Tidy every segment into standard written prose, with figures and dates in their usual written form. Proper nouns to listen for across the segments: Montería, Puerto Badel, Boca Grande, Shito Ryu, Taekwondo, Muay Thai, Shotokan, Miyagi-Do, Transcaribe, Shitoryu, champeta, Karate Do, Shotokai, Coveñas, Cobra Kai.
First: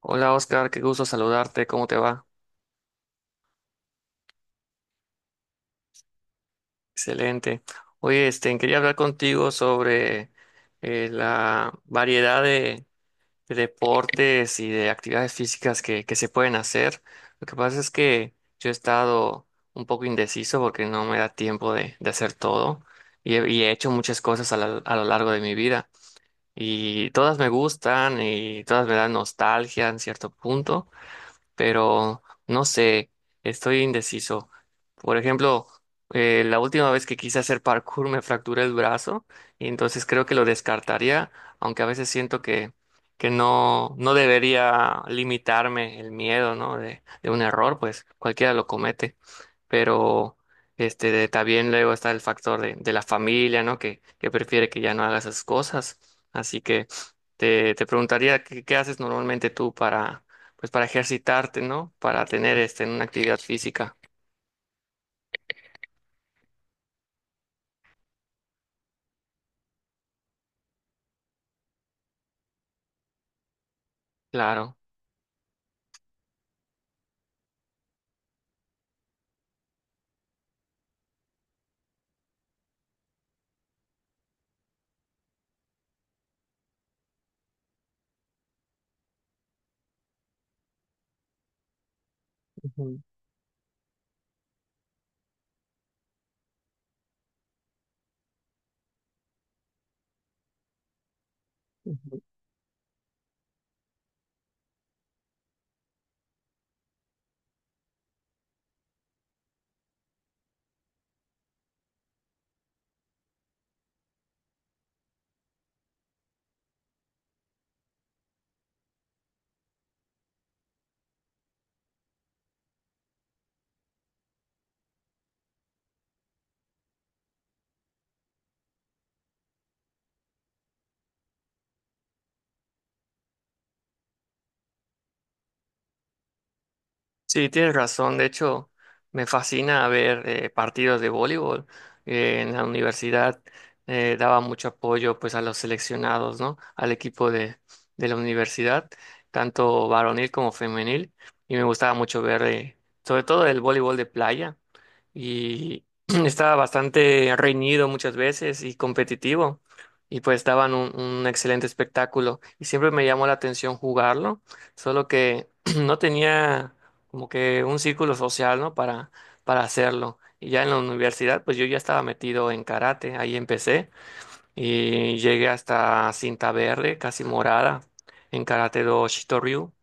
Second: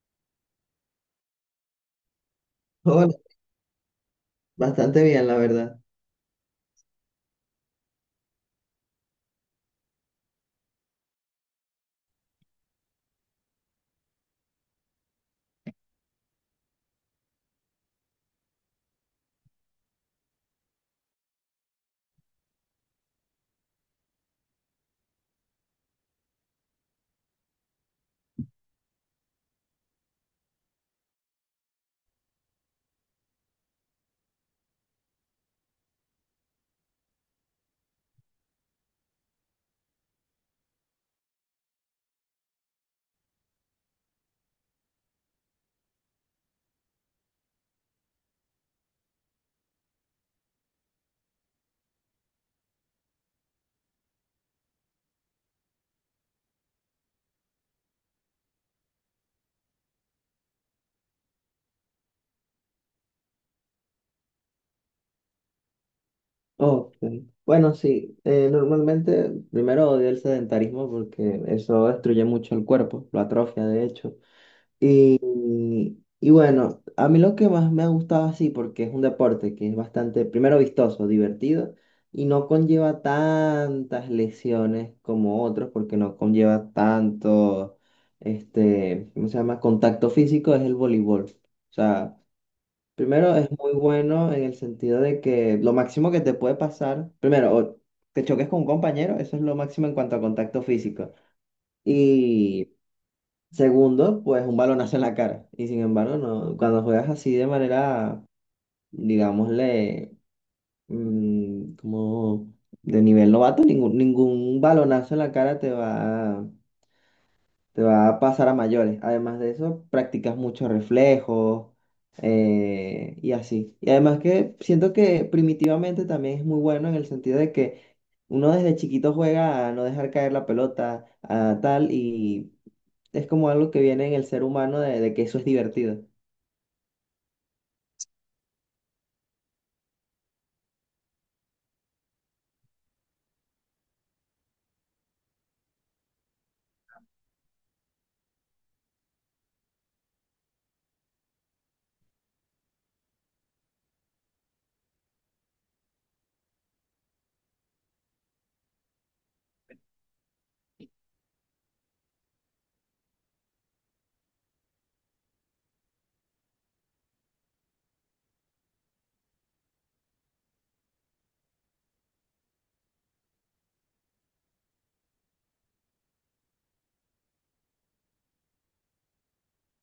Hola Oscar, qué gusto saludarte, ¿cómo te va? Hola, bastante bien, la verdad. Excelente. Oye, quería hablar contigo sobre la variedad de deportes y de actividades físicas que se pueden hacer. Lo que pasa es que yo he estado un poco indeciso porque no me da tiempo de hacer todo y he hecho muchas cosas a lo largo de mi vida y todas me gustan y todas me dan nostalgia en cierto punto pero no sé, estoy indeciso. Por ejemplo, la última vez que quise hacer parkour me fracturé el brazo y entonces creo que lo descartaría, aunque a veces siento que no, no debería limitarme el miedo, ¿no? De un error, pues cualquiera lo comete pero también luego está el factor de la familia, ¿no? Que prefiere que ya no hagas esas cosas. Así que te preguntaría qué haces normalmente tú para pues para ejercitarte, ¿no? Para tener este, una actividad física. Ok. Bueno, sí, normalmente primero odio el sedentarismo porque eso destruye mucho el cuerpo, lo atrofia de hecho. Claro. Y, y bueno, a mí lo que más me ha gustado así, porque es un deporte que es bastante, primero vistoso, divertido, y no conlleva tantas lesiones como otros, porque no conlleva tanto, este, ¿cómo se llama? Contacto físico, es el voleibol. O sea, Ujú, primero, es muy bueno en el sentido de que lo máximo que te puede pasar, primero, o te choques con un compañero, eso es lo máximo en cuanto a contacto físico. ujú. Y segundo, pues un balonazo en la cara. Y sin embargo, no, cuando juegas así de manera, digámosle, como de nivel novato, ningún balonazo en la cara te va a pasar a mayores. Además de eso, practicas muchos reflejos y así. Y además que siento que primitivamente también es muy bueno en el sentido de que uno desde chiquito juega a no dejar caer la pelota, a tal, y es como algo que viene en el ser humano de que eso es divertido. Sí, tienes razón. De hecho, me fascina ver partidos de voleibol. En la universidad daba mucho apoyo pues a los seleccionados, ¿no? Al equipo de la universidad, tanto varonil como femenil. Y me gustaba mucho ver, sobre todo el voleibol de playa. Y estaba bastante reñido muchas veces y competitivo y pues daban un excelente espectáculo y siempre me llamó la atención jugarlo, solo que no tenía como que un círculo social, ¿no? Para hacerlo. Y ya en la universidad, pues yo ya estaba metido en karate, ahí empecé y llegué hasta cinta verde, casi morada, en karate do Shitoryu.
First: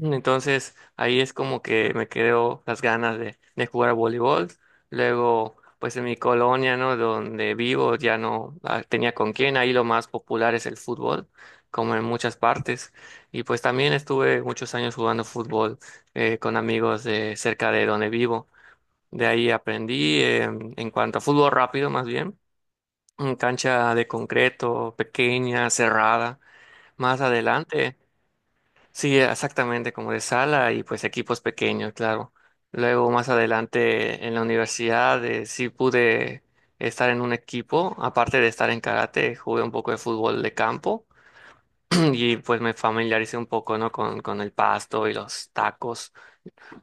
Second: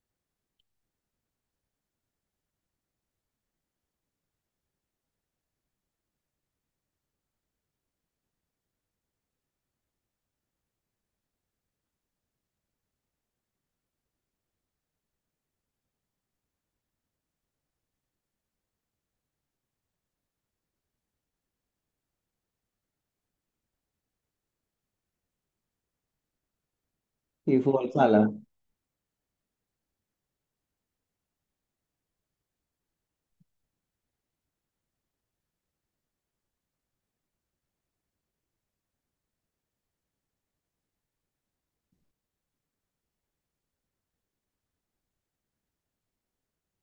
Entonces ahí es como que me quedó las ganas de jugar a voleibol. Luego, pues en mi colonia, ¿no? Donde vivo ya no tenía con quién. Ahí lo más popular es el fútbol, como en muchas partes. Y pues también estuve muchos años jugando fútbol con amigos de cerca de donde vivo. De ahí aprendí en cuanto a fútbol rápido, más bien, en cancha de concreto, pequeña, cerrada. Más Y fútbol adelante. sala. Sí, exactamente, como de sala y pues equipos pequeños, claro. Luego más adelante en la universidad sí pude estar en un equipo, aparte de estar en karate, jugué un poco de fútbol de campo y pues me familiaricé un poco, ¿no? Con el pasto y los tacos.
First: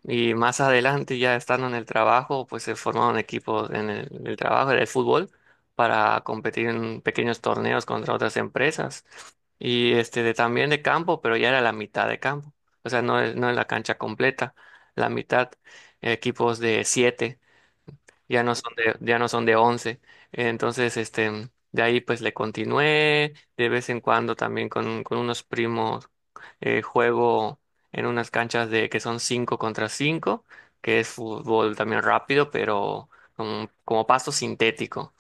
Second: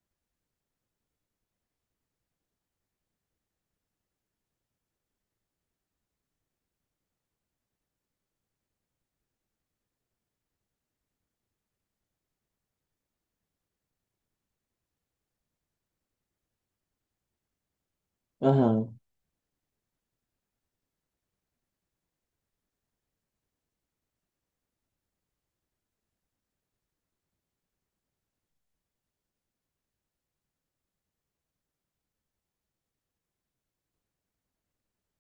Y más adelante, ya estando en el trabajo, pues se formaron equipos en el trabajo del fútbol para competir en pequeños torneos contra otras empresas. Y también de campo, pero ya era la mitad de campo. O sea, no es, no es la cancha completa, la mitad, equipos de siete ya no son Ajá. de, ya no son de once. Entonces, de ahí pues le continué, de vez en cuando también con unos primos juego en unas canchas de que son 5 contra cinco, que es fútbol también rápido, pero como, como pasto sintético.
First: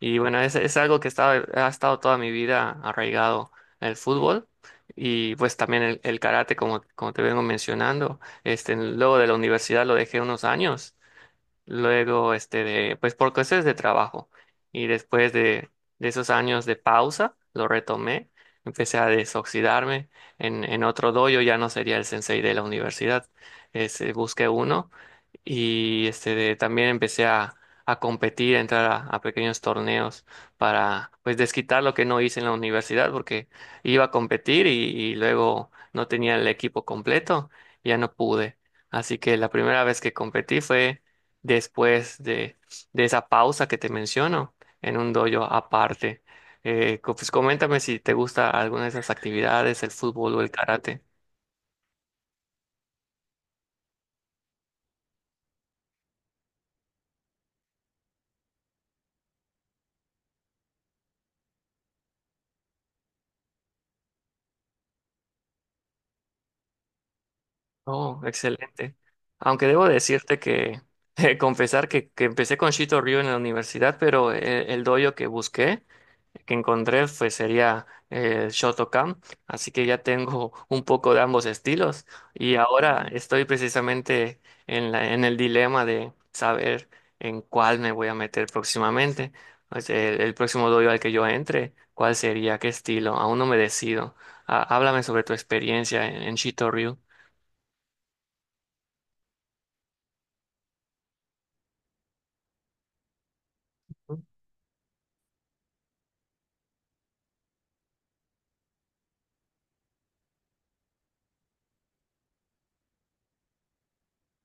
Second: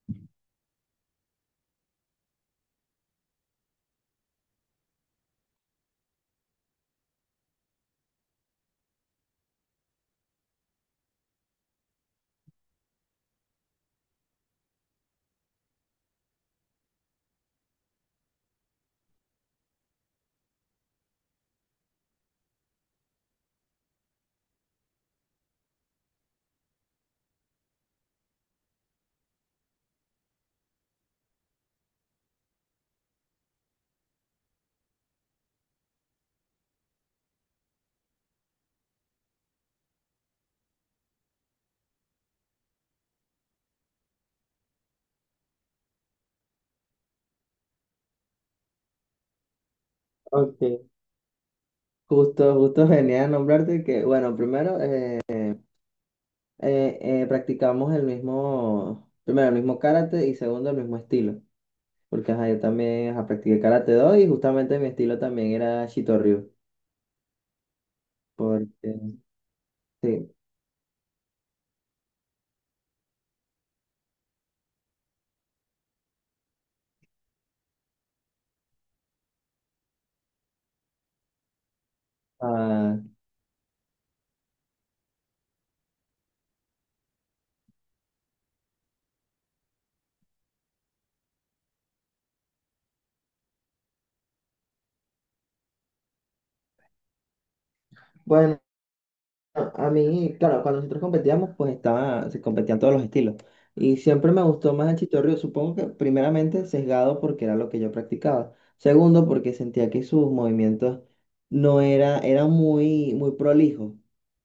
Y bueno, es algo que estaba, ha estado toda mi vida arraigado el fútbol. Y pues también el karate, como, como te vengo mencionando, luego de la universidad lo dejé unos años luego pues por cuestiones de trabajo. Y después de esos años de pausa, lo retomé, empecé a desoxidarme en otro dojo, ya no sería el sensei de la universidad. Este, busqué uno y también empecé a competir, a entrar a pequeños torneos para pues desquitar lo que no hice en la universidad porque iba a competir y luego no tenía el equipo completo, ya no pude. Así que la primera vez que competí fue después de esa pausa que te menciono en un dojo aparte. Pues coméntame si te gusta alguna de esas actividades, el fútbol o el Ok. karate. Justo, justo venía a nombrarte que, bueno, primero... practicamos el mismo, primero el mismo karate y segundo el mismo estilo. Porque ajá, yo también ajá, practiqué Karate Do y justamente mi estilo también era Shitoryu. Oh, Porque, excelente. Aunque debo sí, decirte que, confesar que empecé con Shito Ryu en la universidad, pero doyo que busqué, que encontré, pues sería Shotokan. Así que ya tengo un poco de ambos estilos. Y ah, ahora estoy precisamente en la, en el dilema de saber en cuál me voy a meter próximamente. O sea, el próximo doyo al que yo entre, ¿cuál sería? ¿Qué estilo? Aún no me decido. Ah, háblame sobre tu experiencia en Shito Ryu. bueno, a mí, claro, cuando nosotros competíamos, pues estaba, se competían todos los estilos. Y siempre me gustó más el Shitoryu, supongo que primeramente sesgado porque era lo que yo practicaba. Segundo, porque sentía que sus movimientos no era, eran muy prolijos,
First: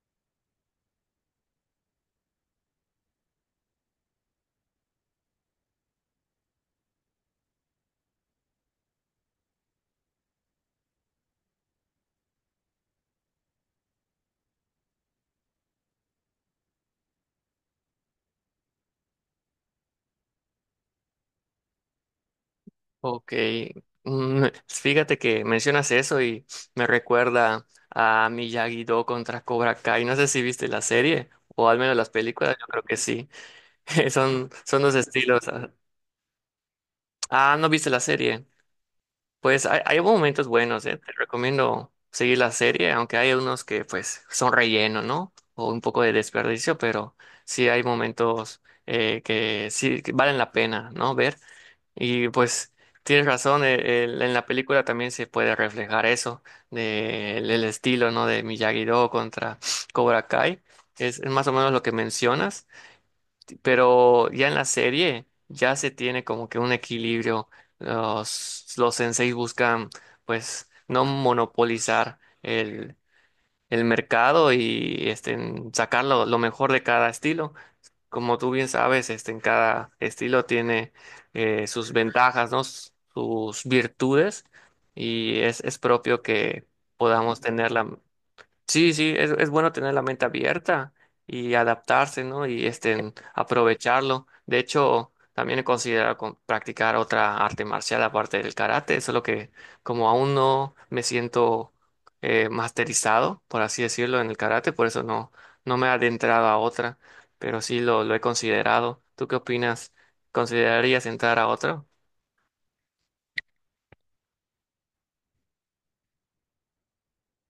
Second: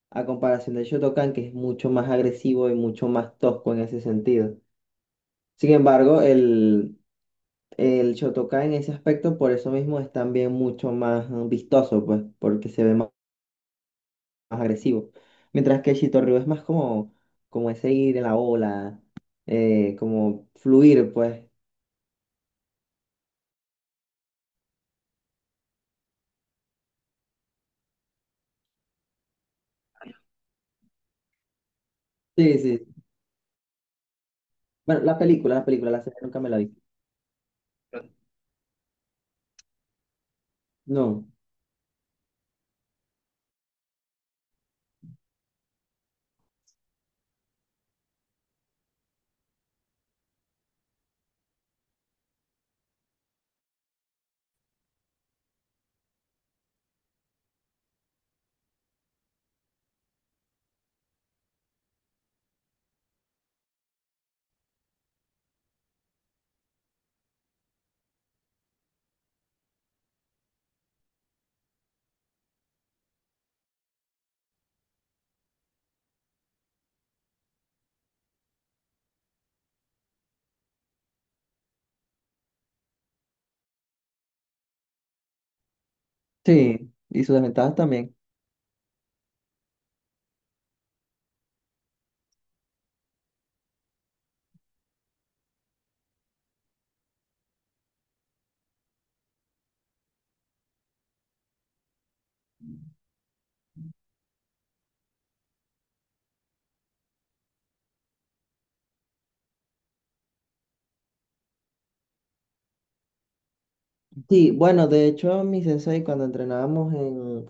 a comparación del Shotokan, que es mucho más agresivo y mucho más tosco en ese sentido. Sin embargo, el Shotokai en ese aspecto, por eso mismo, es también mucho más vistoso, pues, porque se ve más, más agresivo. Mientras que el Shitoryu es más como, como ese ir en la ola, como fluir, pues. Ok, fíjate que mencionas eso y me recuerda a Miyagi-Do contra Cobra Kai. No sé si viste la serie o al menos las películas, Sí, yo creo sí. que sí. Son, son dos Bueno, estilos. La Ah, película, la serie nunca me la vi. ah, no viste la serie. Pues hay momentos buenos, eh. Te No. recomiendo seguir la serie, aunque hay unos que pues son relleno, ¿no? O un poco de desperdicio, pero sí hay momentos que sí que valen la pena, ¿no? Ver. Y pues tienes razón, en la película también se puede reflejar eso, del el estilo, ¿no? De Miyagi-Do contra Cobra Kai, es más o menos lo que mencionas, pero ya en la serie ya se tiene como que un equilibrio, los senseis buscan pues no monopolizar el mercado y este, sacar lo mejor de cada estilo. Como tú bien sabes, este, en cada estilo tiene sus ventajas, ¿no? Sus virtudes y es propio que Sí, y sus podamos desventajas tenerla. también. Sí, sí, es bueno tener la mente abierta y adaptarse, ¿no? Y este, aprovecharlo. De hecho, también he considerado practicar otra arte marcial aparte del karate, solo que como aún no me siento masterizado, por así decirlo, en el karate, por eso no, no me he adentrado a otra, pero sí lo he considerado. ¿Tú qué opinas? ¿Considerarías entrar a otra? Sí, bueno, de hecho, mi sensei, cuando entrenábamos en,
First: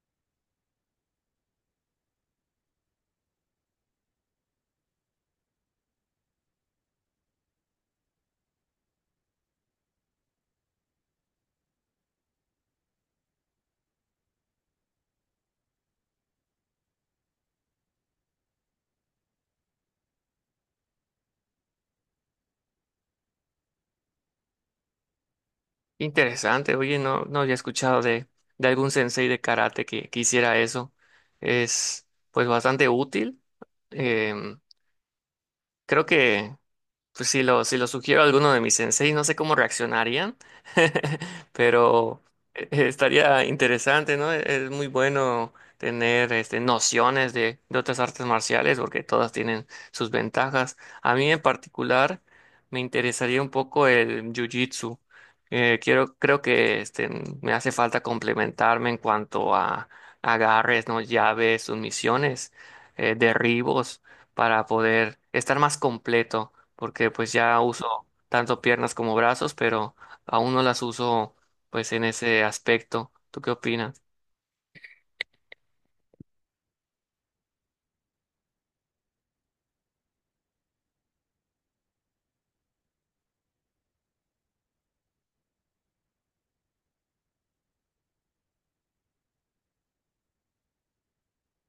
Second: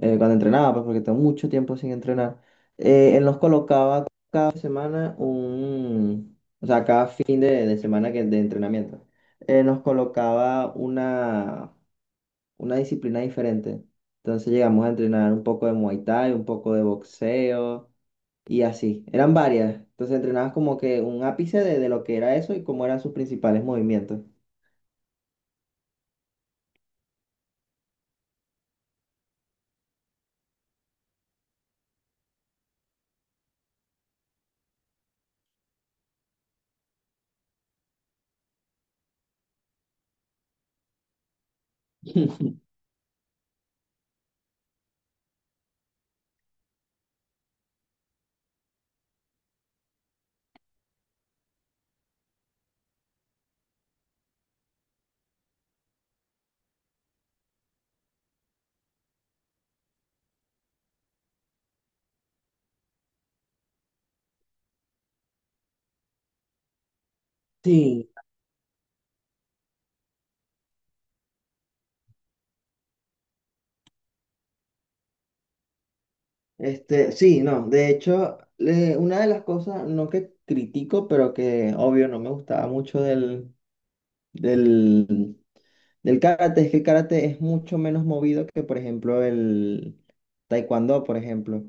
cuando entrenaba, pues porque tengo mucho tiempo sin entrenar, él nos colocaba cada semana un, o sea, cada fin de semana que, de entrenamiento, nos colocaba una disciplina diferente. Entonces llegamos a entrenar un poco de Muay Thai, un poco de boxeo y así. Eran varias. Entonces entrenabas como que un ápice de lo que era eso y cómo eran sus principales movimientos. Interesante, oye, no, no había escuchado de algún sensei de karate que hiciera eso. Es pues bastante útil. Em, creo que pues si lo sugiero a alguno de mis senseis, no sé cómo reaccionarían, pero estaría interesante, ¿no? Es muy bueno tener este, nociones de otras artes marciales porque todas tienen sus ventajas. A mí en particular me interesaría un poco el jiu-jitsu. Quiero, creo que este, me hace falta complementarme en cuanto a agarres, ¿no? Llaves, sumisiones, derribos, para poder estar más completo porque pues ya uso Sí, tanto piernas como brazos, pero aún no las uso pues en ese aspecto. ¿Tú qué opinas? este, sí, no, de hecho, le- una de las cosas, no que critico, pero que obvio no me gustaba mucho del, del karate, es que el karate es mucho menos movido que, por ejemplo, el taekwondo, por ejemplo.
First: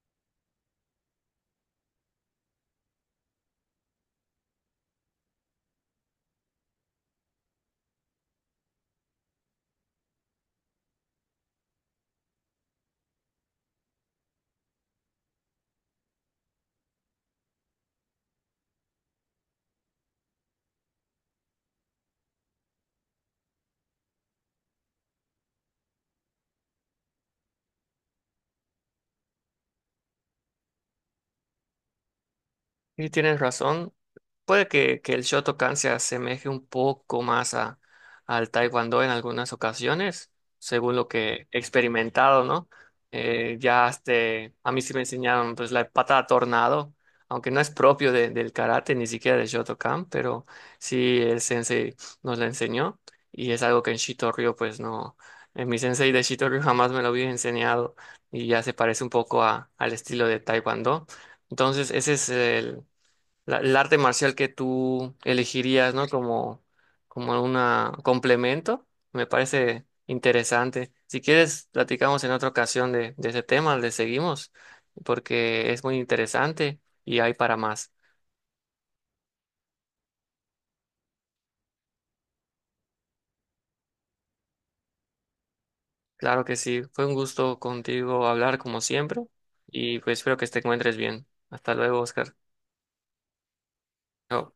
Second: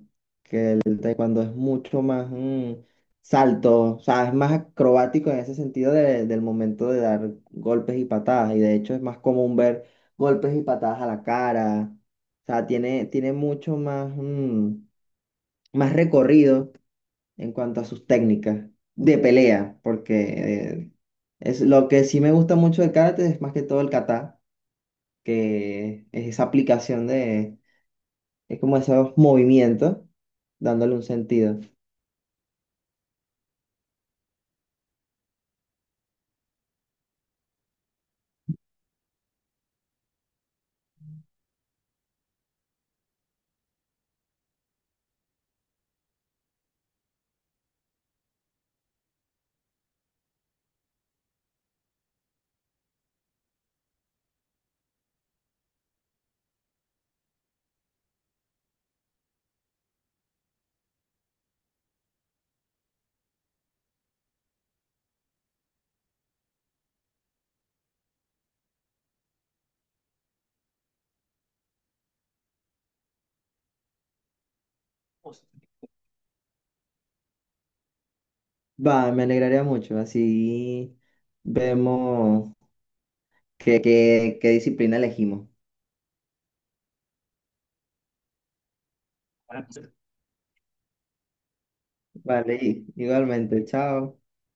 El taekwondo es mucho más salto, o sea, es más acrobático en ese sentido de- del momento de dar golpes y patadas, y de hecho es más común ver golpes y patadas a la cara, o sea, tiene mucho más, más recorrido en cuanto a sus técnicas de pelea, porque es lo que sí me gusta mucho del karate es más que todo el kata, que es esa aplicación de, es como esos movimientos, dándole un sentido. Sí, tienes razón. Puede que el Shotokan se asemeje un poco más al Taekwondo en algunas ocasiones, según lo que he experimentado, ¿no? A mí sí me enseñaron pues la patada tornado, aunque no es propio del karate, ni siquiera del Shotokan, pero sí el sensei nos la enseñó y es algo que en Shitoryu pues no, mi sensei de Shitoryu jamás me lo había enseñado y ya se parece un poco al estilo de Taekwondo. Entonces ese es el arte marcial que tú elegirías, ¿no? Como, como un complemento. Me parece interesante. Si quieres, platicamos en otra ocasión de ese tema, le seguimos, porque es muy interesante y hay para más. Va, me alegraría mucho, así vemos qué disciplina elegimos. Claro que sí, fue un gusto contigo hablar como siempre y pues espero que te encuentres bien. Hasta luego, Oscar. Vale, y- igualmente, chao. Chao.